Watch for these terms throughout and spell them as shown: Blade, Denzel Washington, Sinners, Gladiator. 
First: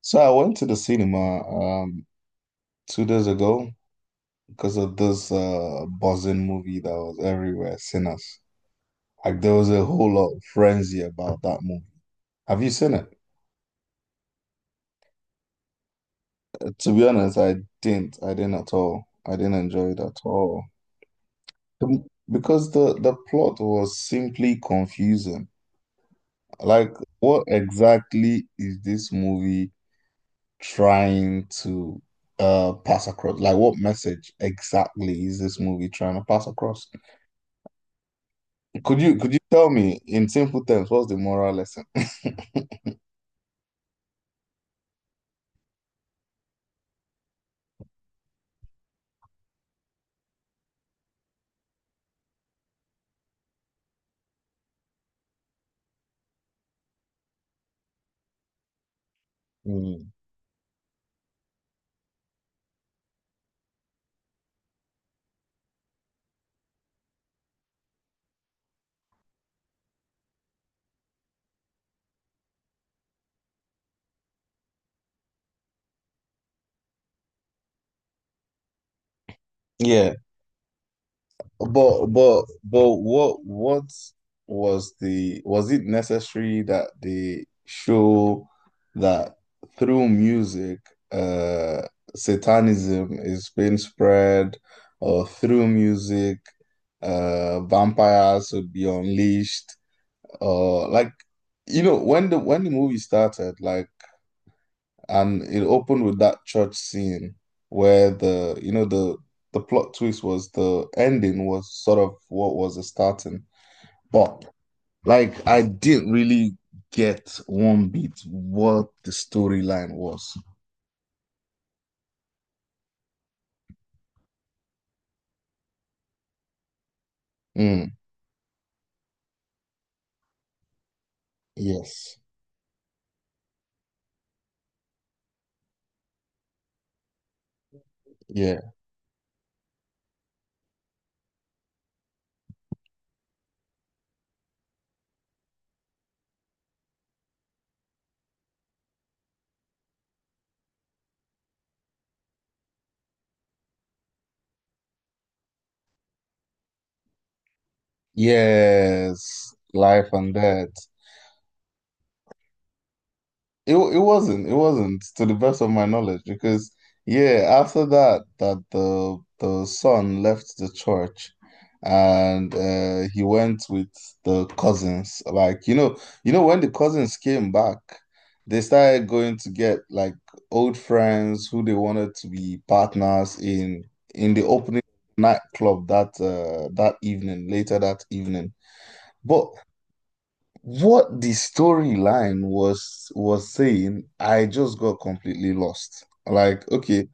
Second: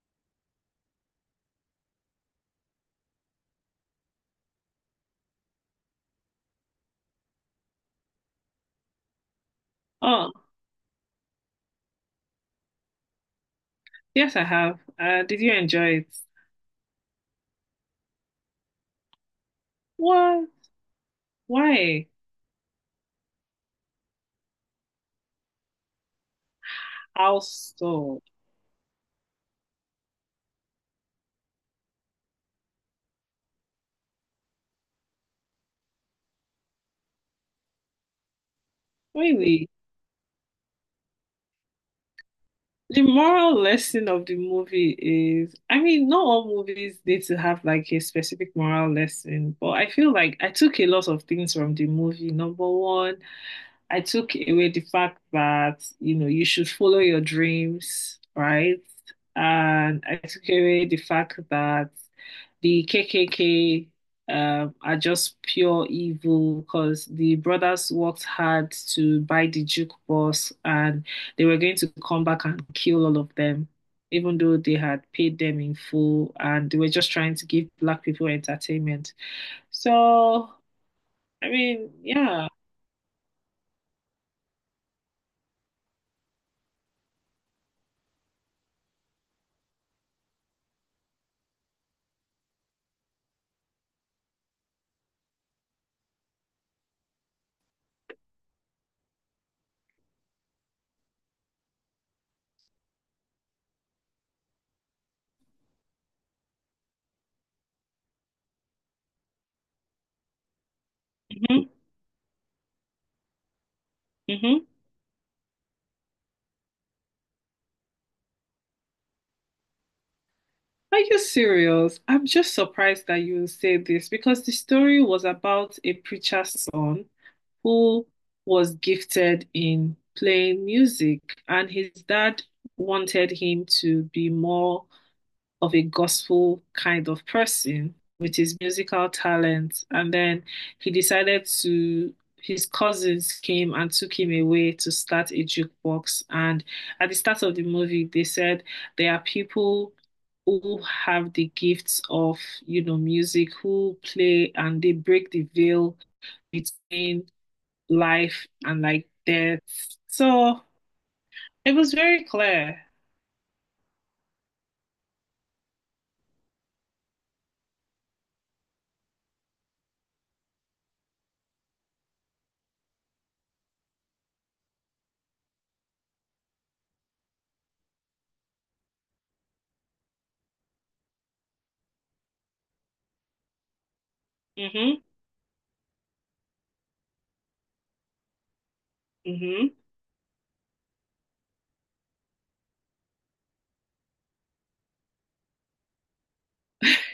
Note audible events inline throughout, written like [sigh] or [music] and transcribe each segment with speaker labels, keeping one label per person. Speaker 1: So I went to the cinema 2 days ago because of this buzzing movie that was everywhere, Sinners. Like there was a whole
Speaker 2: Oh,
Speaker 1: lot of frenzy about that movie. Have you seen it?
Speaker 2: yes, I have. Did you enjoy it?
Speaker 1: To be honest, I didn't. I didn't at all. I didn't enjoy it at
Speaker 2: What?
Speaker 1: all. The-
Speaker 2: Why?
Speaker 1: Because the plot was simply confusing. Like
Speaker 2: How
Speaker 1: what
Speaker 2: so?
Speaker 1: exactly is this movie trying to pass across? Like what message exactly is this movie trying to pass across? Could you tell
Speaker 2: Really?
Speaker 1: me in simple terms what's the moral lesson? [laughs]
Speaker 2: The moral lesson of the movie is, I mean, not all movies need to have like a specific moral lesson, but I feel like I took a lot of things from the movie. Number one, I took away the fact that, you know, you should follow your dreams, right? And
Speaker 1: Mm.
Speaker 2: I took away the fact that the KKK are just pure evil because the brothers worked hard to buy the jukebox and they were going to come back and kill all of them, even though they had paid them in full and they were just trying to give black people entertainment.
Speaker 1: Yeah,
Speaker 2: So, I mean,
Speaker 1: but but
Speaker 2: yeah.
Speaker 1: but what was the, was it necessary that they show that through music uh satanism is being spread, or through music vampires would be unleashed? Or like, you know, when the movie started, like, and it opened with that church scene where the, you know, the plot twist was the ending was
Speaker 2: hmm
Speaker 1: sort of what was the starting. But
Speaker 2: hmm
Speaker 1: like I didn't really get one bit what the storyline was.
Speaker 2: Are you serious? I'm just surprised that you say this because the story was about a preacher's son
Speaker 1: Mm,
Speaker 2: who was gifted in playing music, and his
Speaker 1: yes.
Speaker 2: dad wanted him to be more of a gospel kind of person with his
Speaker 1: Yeah.
Speaker 2: musical talent. And then he decided to, his cousins came and took him away to start a jukebox. And at the start of the movie, they said there are people who have the gifts of, you know, music, who play and they break the veil between life and like
Speaker 1: Yes.
Speaker 2: death.
Speaker 1: Life and
Speaker 2: So
Speaker 1: death.
Speaker 2: it was very clear.
Speaker 1: It wasn't. It wasn't, to the best of my knowledge, because yeah, after that the son left the church and he went with the cousins. Like, you know when the cousins came back, they started going to get like old friends who they wanted to be partners in the opening
Speaker 2: Mm-hmm.
Speaker 1: nightclub that that evening, later that evening. But
Speaker 2: Mm-hmm.
Speaker 1: what the storyline was saying, I just got completely lost. Like, okay,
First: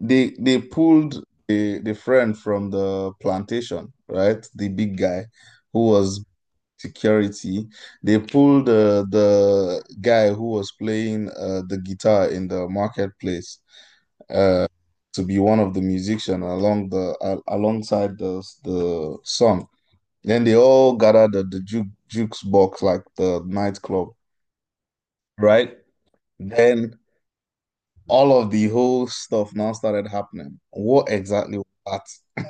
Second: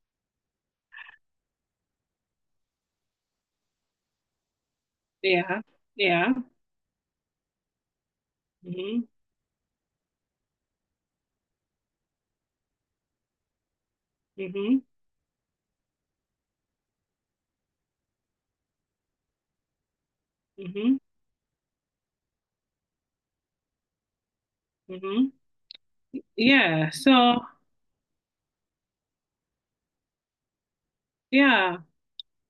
Speaker 1: they pulled the friend from the plantation, right? The big guy
Speaker 2: Yeah.
Speaker 1: who was
Speaker 2: Yeah.
Speaker 1: security. They pulled
Speaker 2: Mm-hmm.
Speaker 1: the guy who was playing the guitar in the marketplace uh,
Speaker 2: hmm
Speaker 1: to be one of the musicians along the al alongside the song. Then they all
Speaker 2: hmm
Speaker 1: gathered at the jukes box, like the nightclub,
Speaker 2: hmm
Speaker 1: right?
Speaker 2: Yeah,
Speaker 1: Then
Speaker 2: so
Speaker 1: all of the whole stuff now started happening. What exactly was
Speaker 2: yeah.
Speaker 1: that?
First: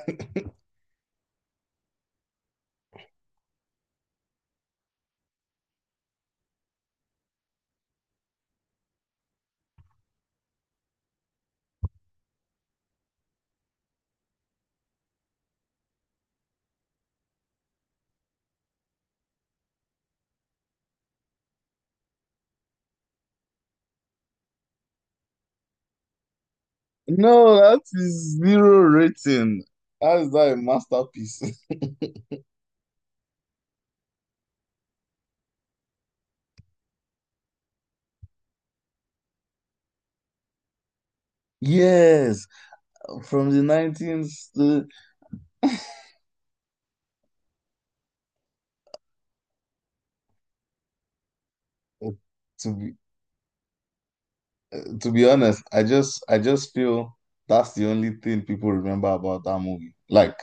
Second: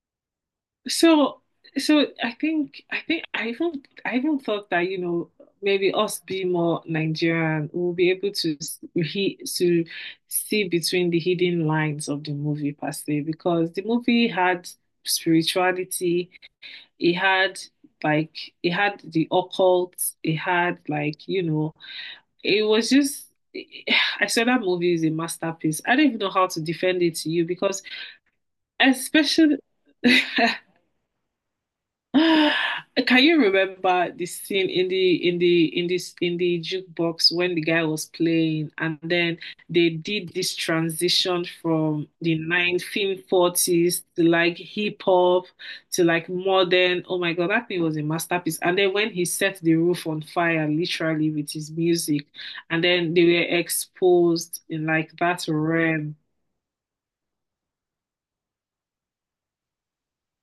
Speaker 2: So so I think I even thought that, you know, maybe us being more Nigerian, we'll be able to s- he to see between the hidden lines of the movie per se, because the movie had spirituality, it had like it had the occult, it had like, you know, it was just, I said that movie is a masterpiece. I don't even know how to defend it to you
Speaker 1: No, that
Speaker 2: because,
Speaker 1: is zero
Speaker 2: especially,
Speaker 1: rating.
Speaker 2: [laughs]
Speaker 1: How is that a masterpiece? [laughs]
Speaker 2: can you remember the scene in the in the in this in the jukebox when the guy was playing and then they did this transition from the
Speaker 1: Yes, from the
Speaker 2: 1940s to
Speaker 1: 19th
Speaker 2: like hip hop to like modern. Oh my God, that thing was a masterpiece. And then when he set the roof on fire literally with his music
Speaker 1: to
Speaker 2: and
Speaker 1: be
Speaker 2: then they were exposed in like
Speaker 1: To be
Speaker 2: that
Speaker 1: honest,
Speaker 2: realm.
Speaker 1: I just feel that's the only thing people remember about that movie. Like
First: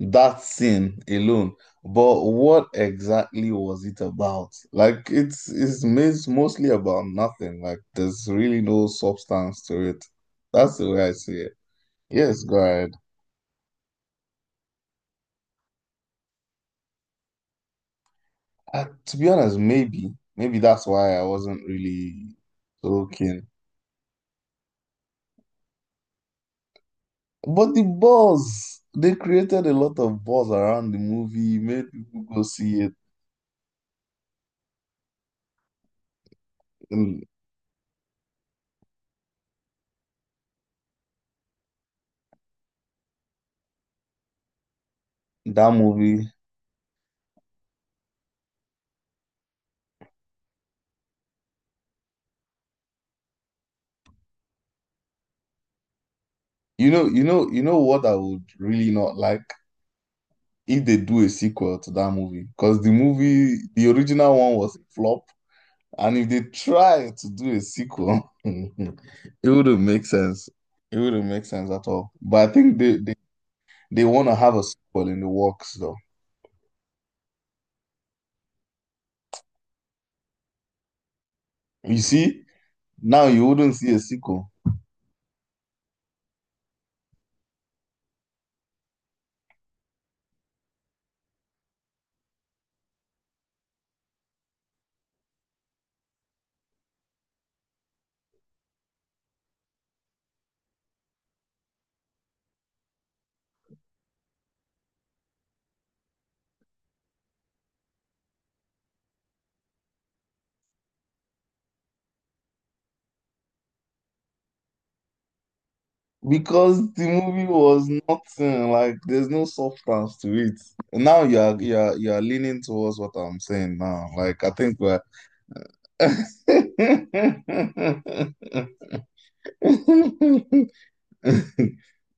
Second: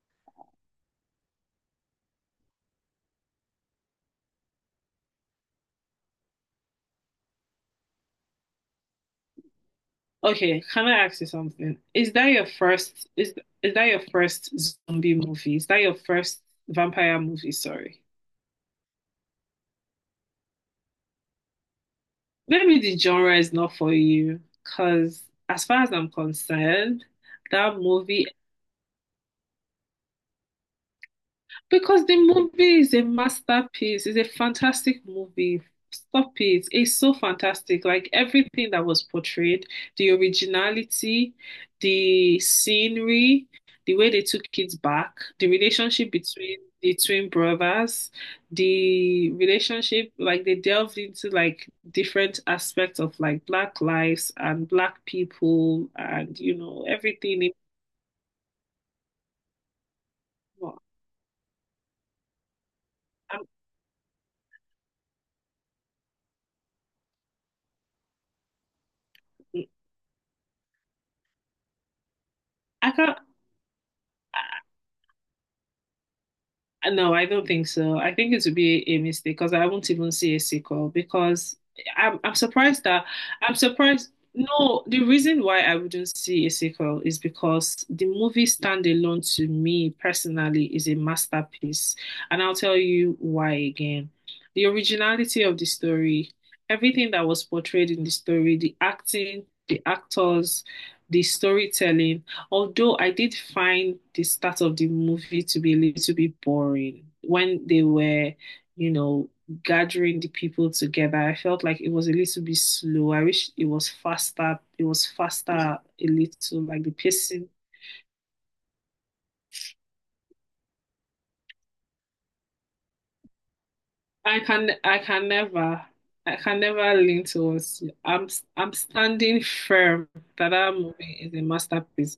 Speaker 1: that scene alone. But what exactly was it about? Like it's mostly about nothing. Like there's really no substance to it.
Speaker 2: Okay,
Speaker 1: That's
Speaker 2: can
Speaker 1: the
Speaker 2: I
Speaker 1: way I
Speaker 2: ask you
Speaker 1: see it.
Speaker 2: something?
Speaker 1: Yes, go ahead.
Speaker 2: Is that your first zombie movie? Is that your first vampire movie? Sorry.
Speaker 1: To be honest, maybe that's why I wasn't really
Speaker 2: Maybe the
Speaker 1: so
Speaker 2: genre
Speaker 1: keen.
Speaker 2: is not for you, because as far as I'm concerned,
Speaker 1: But
Speaker 2: that
Speaker 1: the
Speaker 2: movie,
Speaker 1: buzz, they created a lot of buzz around the movie, made
Speaker 2: because the
Speaker 1: people go
Speaker 2: movie
Speaker 1: see
Speaker 2: is a masterpiece, it's a fantastic movie. Stop it. It's so
Speaker 1: it.
Speaker 2: fantastic. Like everything that was portrayed, the originality, the scenery, the way they took kids back, the
Speaker 1: That
Speaker 2: relationship
Speaker 1: movie,
Speaker 2: between the twin brothers, the relationship, like they delved into like different aspects of like black lives and black people and you know
Speaker 1: you know, you
Speaker 2: everything.
Speaker 1: know,
Speaker 2: In-
Speaker 1: you know what I would really not like if they do a sequel to that movie, because the movie, the original one was a flop, and if they try to do a sequel, [laughs] it wouldn't make sense. It wouldn't make sense at all. But I think
Speaker 2: I can't.
Speaker 1: they want to have a sequel in the works, though.
Speaker 2: No, I don't think so. I think it would be a mistake because I won't even see a sequel because
Speaker 1: You
Speaker 2: I'm
Speaker 1: see,
Speaker 2: surprised that
Speaker 1: now you
Speaker 2: I'm
Speaker 1: wouldn't see a
Speaker 2: surprised.
Speaker 1: sequel.
Speaker 2: No, the reason why I wouldn't see a sequel is because the movie standalone to me personally is a masterpiece, and I'll tell you why again. The originality of the story, everything that was portrayed in the story, the acting, the actors, the storytelling. Although I did find the start of the movie to be a little bit boring when they were, you know, gathering the people together, I felt like it was a little bit slow. I wish it was faster. It was faster a little, like
Speaker 1: Because
Speaker 2: the
Speaker 1: the movie
Speaker 2: pacing.
Speaker 1: was nothing, like there's no substance to it. Now you are leaning towards what I'm saying now.
Speaker 2: I
Speaker 1: Like I
Speaker 2: can,
Speaker 1: think
Speaker 2: I
Speaker 1: we're
Speaker 2: can never,
Speaker 1: [laughs]
Speaker 2: I can never lean towards you. I'm standing firm that that movie is a masterpiece.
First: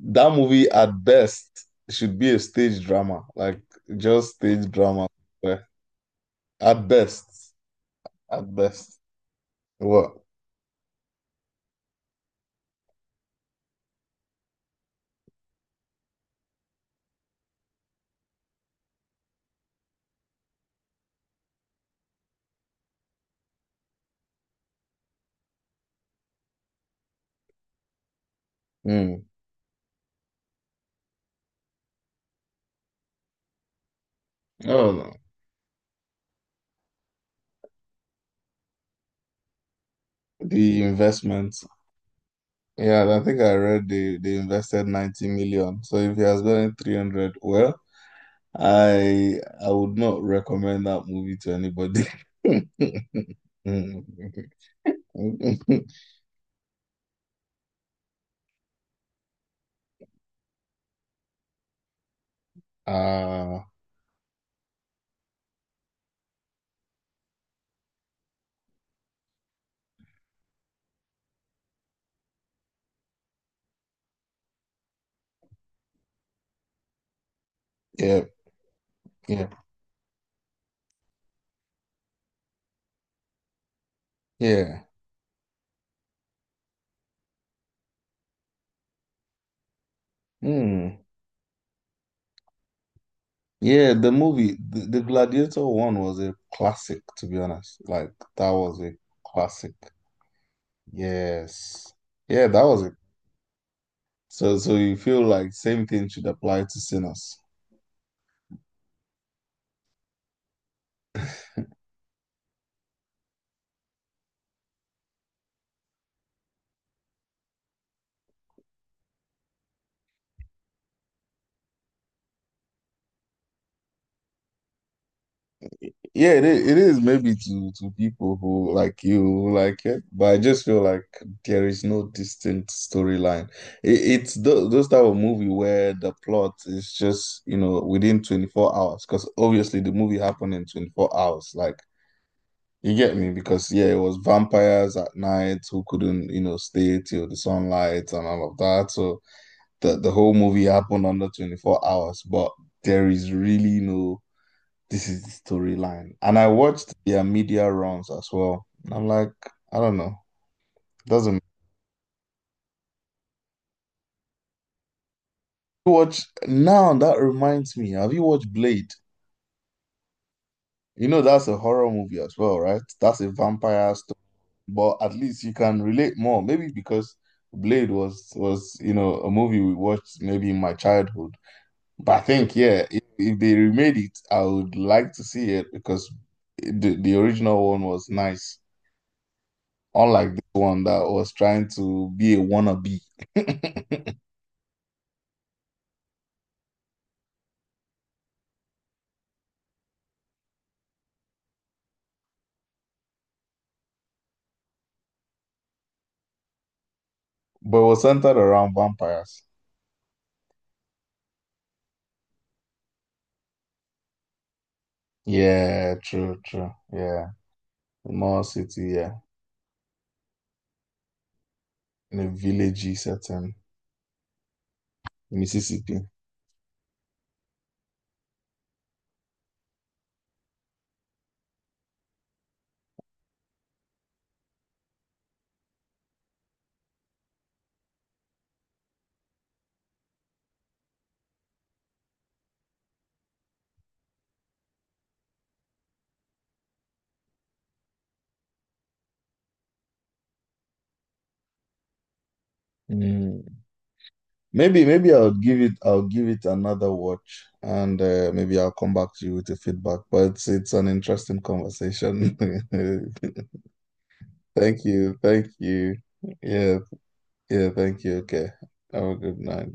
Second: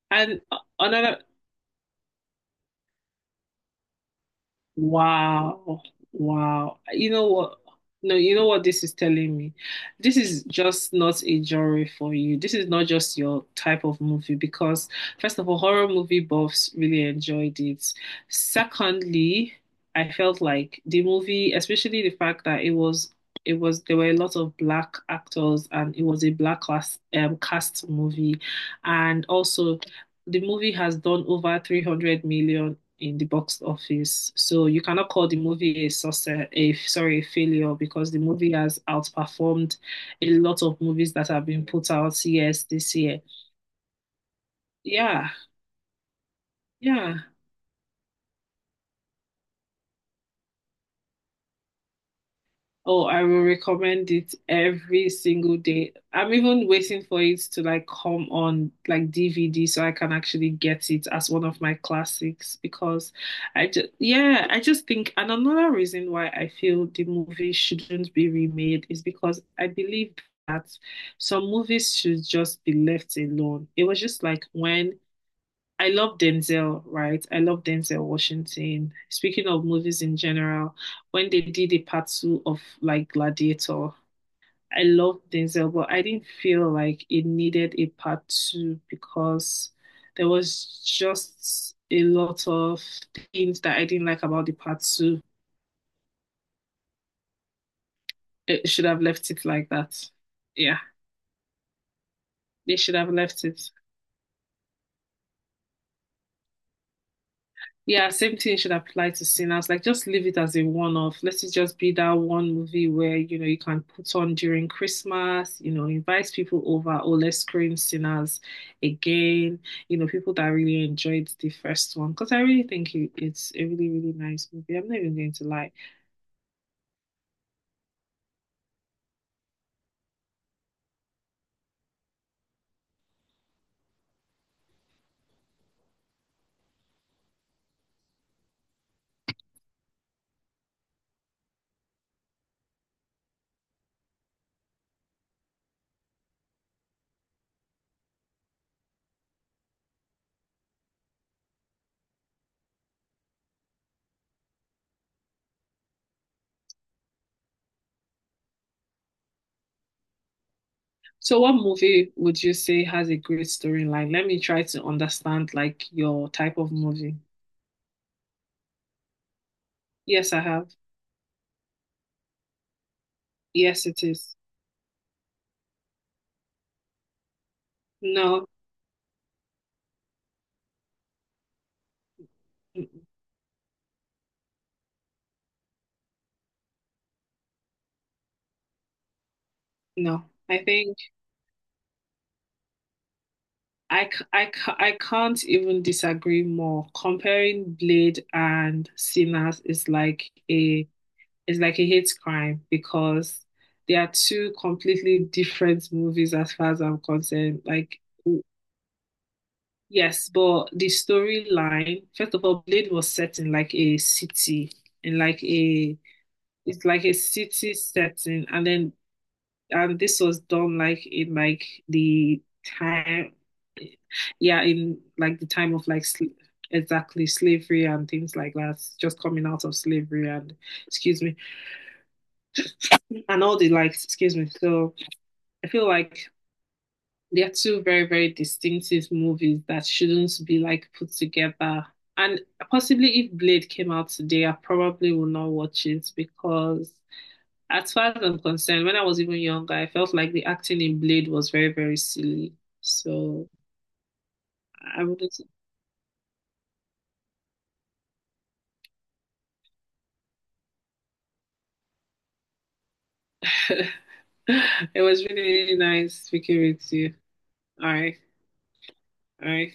Speaker 1: that
Speaker 2: And
Speaker 1: movie at
Speaker 2: another
Speaker 1: best should be a stage drama, like just stage drama. Yeah.
Speaker 2: wow. Wow.
Speaker 1: At
Speaker 2: You know
Speaker 1: best,
Speaker 2: what? No, you know
Speaker 1: at
Speaker 2: what this is
Speaker 1: best.
Speaker 2: telling me?
Speaker 1: What?
Speaker 2: This is just not a genre for you. This is not just your type of movie because, first of all, horror movie buffs really enjoyed it. Secondly, I felt like the movie, especially the fact that it was there were a lot of black actors and it was a black class cast movie. And
Speaker 1: Hmm.
Speaker 2: also the movie has done over 300 million in the box office. So you
Speaker 1: Oh
Speaker 2: cannot
Speaker 1: no.
Speaker 2: call the movie a success, a sorry, a failure because the movie has outperformed a lot of
Speaker 1: The
Speaker 2: movies that have
Speaker 1: investment.
Speaker 2: been put out yes this
Speaker 1: Yeah, and I
Speaker 2: year.
Speaker 1: think I read they invested 90
Speaker 2: Yeah,
Speaker 1: million. So if he has gone in
Speaker 2: yeah.
Speaker 1: 300, well, I I would not recommend that movie to anybody.
Speaker 2: Oh, I
Speaker 1: [laughs]
Speaker 2: will recommend it every single day. I'm even waiting for it to like come on like DVD so I can actually get it as one of my classics because
Speaker 1: Uh,
Speaker 2: I just yeah, I just think and another reason why I feel the movie shouldn't be remade is because I believe that some movies should just be left alone. It was just like when I love Denzel, right? I love Denzel
Speaker 1: yeah,
Speaker 2: Washington.
Speaker 1: yeah,
Speaker 2: Speaking of movies in general, when they did the part two of like Gladiator, I
Speaker 1: yeah.
Speaker 2: love Denzel, but I didn't feel like it needed a part two because there was
Speaker 1: Hmm.
Speaker 2: just a lot of things that I
Speaker 1: Yeah,
Speaker 2: didn't
Speaker 1: the
Speaker 2: like about the
Speaker 1: movie, the,
Speaker 2: part
Speaker 1: the
Speaker 2: two.
Speaker 1: Gladiator one was a classic, to be honest. Like that
Speaker 2: It
Speaker 1: was
Speaker 2: should
Speaker 1: a
Speaker 2: have left it like
Speaker 1: classic.
Speaker 2: that. Yeah,
Speaker 1: Yes. Yeah, that
Speaker 2: they
Speaker 1: was it.
Speaker 2: should have left it.
Speaker 1: So so you feel like same thing should apply to Sinners.
Speaker 2: Yeah, same thing should apply to Sinners. Like, just leave it as a one-off. Let it just be that one movie where, you know, you can put on during Christmas, you know, invite people over, or let's screen Sinners again. You know, people that really enjoyed the first one. Because I really think it, it's a really, really nice movie. I'm not even going to lie.
Speaker 1: Yeah, it is maybe to people who like you, who like it, but I just feel like there is no distinct storyline. It, it's th those type of movie where the plot is just, you know, within 24 hours, because obviously the movie happened in 24 hours. Like, you get me? Because yeah, it was vampires at night who couldn't, you know, stay till the sunlight and all of that. So the whole movie happened under 24 hours, but there is really no this is the storyline. And I watched their media runs as well. And I'm like, I don't know.
Speaker 2: So,
Speaker 1: Doesn't
Speaker 2: what movie would you say has a great storyline? Let me try to understand, like,
Speaker 1: watch
Speaker 2: your type of
Speaker 1: now
Speaker 2: movie.
Speaker 1: that reminds me. Have you watched Blade?
Speaker 2: Yes, I have.
Speaker 1: You know that's a horror movie as well, right? That's a
Speaker 2: Yes,
Speaker 1: vampire
Speaker 2: it
Speaker 1: story.
Speaker 2: is.
Speaker 1: But at least you can relate more. Maybe because Blade was
Speaker 2: No,
Speaker 1: was, you know, a movie we watched maybe in my childhood. But I think, yeah,
Speaker 2: mm,
Speaker 1: if they remade it, I would like to see it because the original one was nice.
Speaker 2: no.
Speaker 1: Unlike this
Speaker 2: I
Speaker 1: one
Speaker 2: think.
Speaker 1: that was trying to be a wannabe, [laughs] but
Speaker 2: I can't even disagree more. Comparing Blade and Sinners is like a hate crime because they are two completely different movies as far as I'm concerned. Like
Speaker 1: was centered
Speaker 2: w-
Speaker 1: around vampires.
Speaker 2: yes, but the storyline, first of all, Blade was set in like a city, in like
Speaker 1: Yeah,
Speaker 2: a
Speaker 1: true, true.
Speaker 2: it's like a
Speaker 1: Yeah,
Speaker 2: city
Speaker 1: small
Speaker 2: setting, and
Speaker 1: city,
Speaker 2: then
Speaker 1: yeah,
Speaker 2: and this was done like in like
Speaker 1: in a
Speaker 2: the
Speaker 1: villagey
Speaker 2: time
Speaker 1: setting,
Speaker 2: yeah, in like the time of
Speaker 1: Mississippi.
Speaker 2: like sl exactly slavery and things like that, just coming out of slavery and excuse me, and all the like, excuse me. So I feel like they're two very, very distinctive movies that shouldn't be like put together. And possibly if Blade came out today, I probably will not watch it because as far as I'm concerned, when I was even younger, I felt like the acting in Blade was very, very silly.
Speaker 1: Mm.
Speaker 2: So
Speaker 1: Maybe,
Speaker 2: I
Speaker 1: maybe
Speaker 2: wouldn't
Speaker 1: I'll give it another watch, and maybe I'll come back to you with a feedback. But it's an interesting conversation. [laughs]
Speaker 2: [laughs] [laughs]
Speaker 1: Thank
Speaker 2: it
Speaker 1: you,
Speaker 2: was really,
Speaker 1: thank
Speaker 2: really
Speaker 1: you.
Speaker 2: nice speaking
Speaker 1: Yeah,
Speaker 2: with you.
Speaker 1: yeah,
Speaker 2: All
Speaker 1: thank
Speaker 2: right.
Speaker 1: you. Okay, have a good
Speaker 2: All
Speaker 1: night.
Speaker 2: right.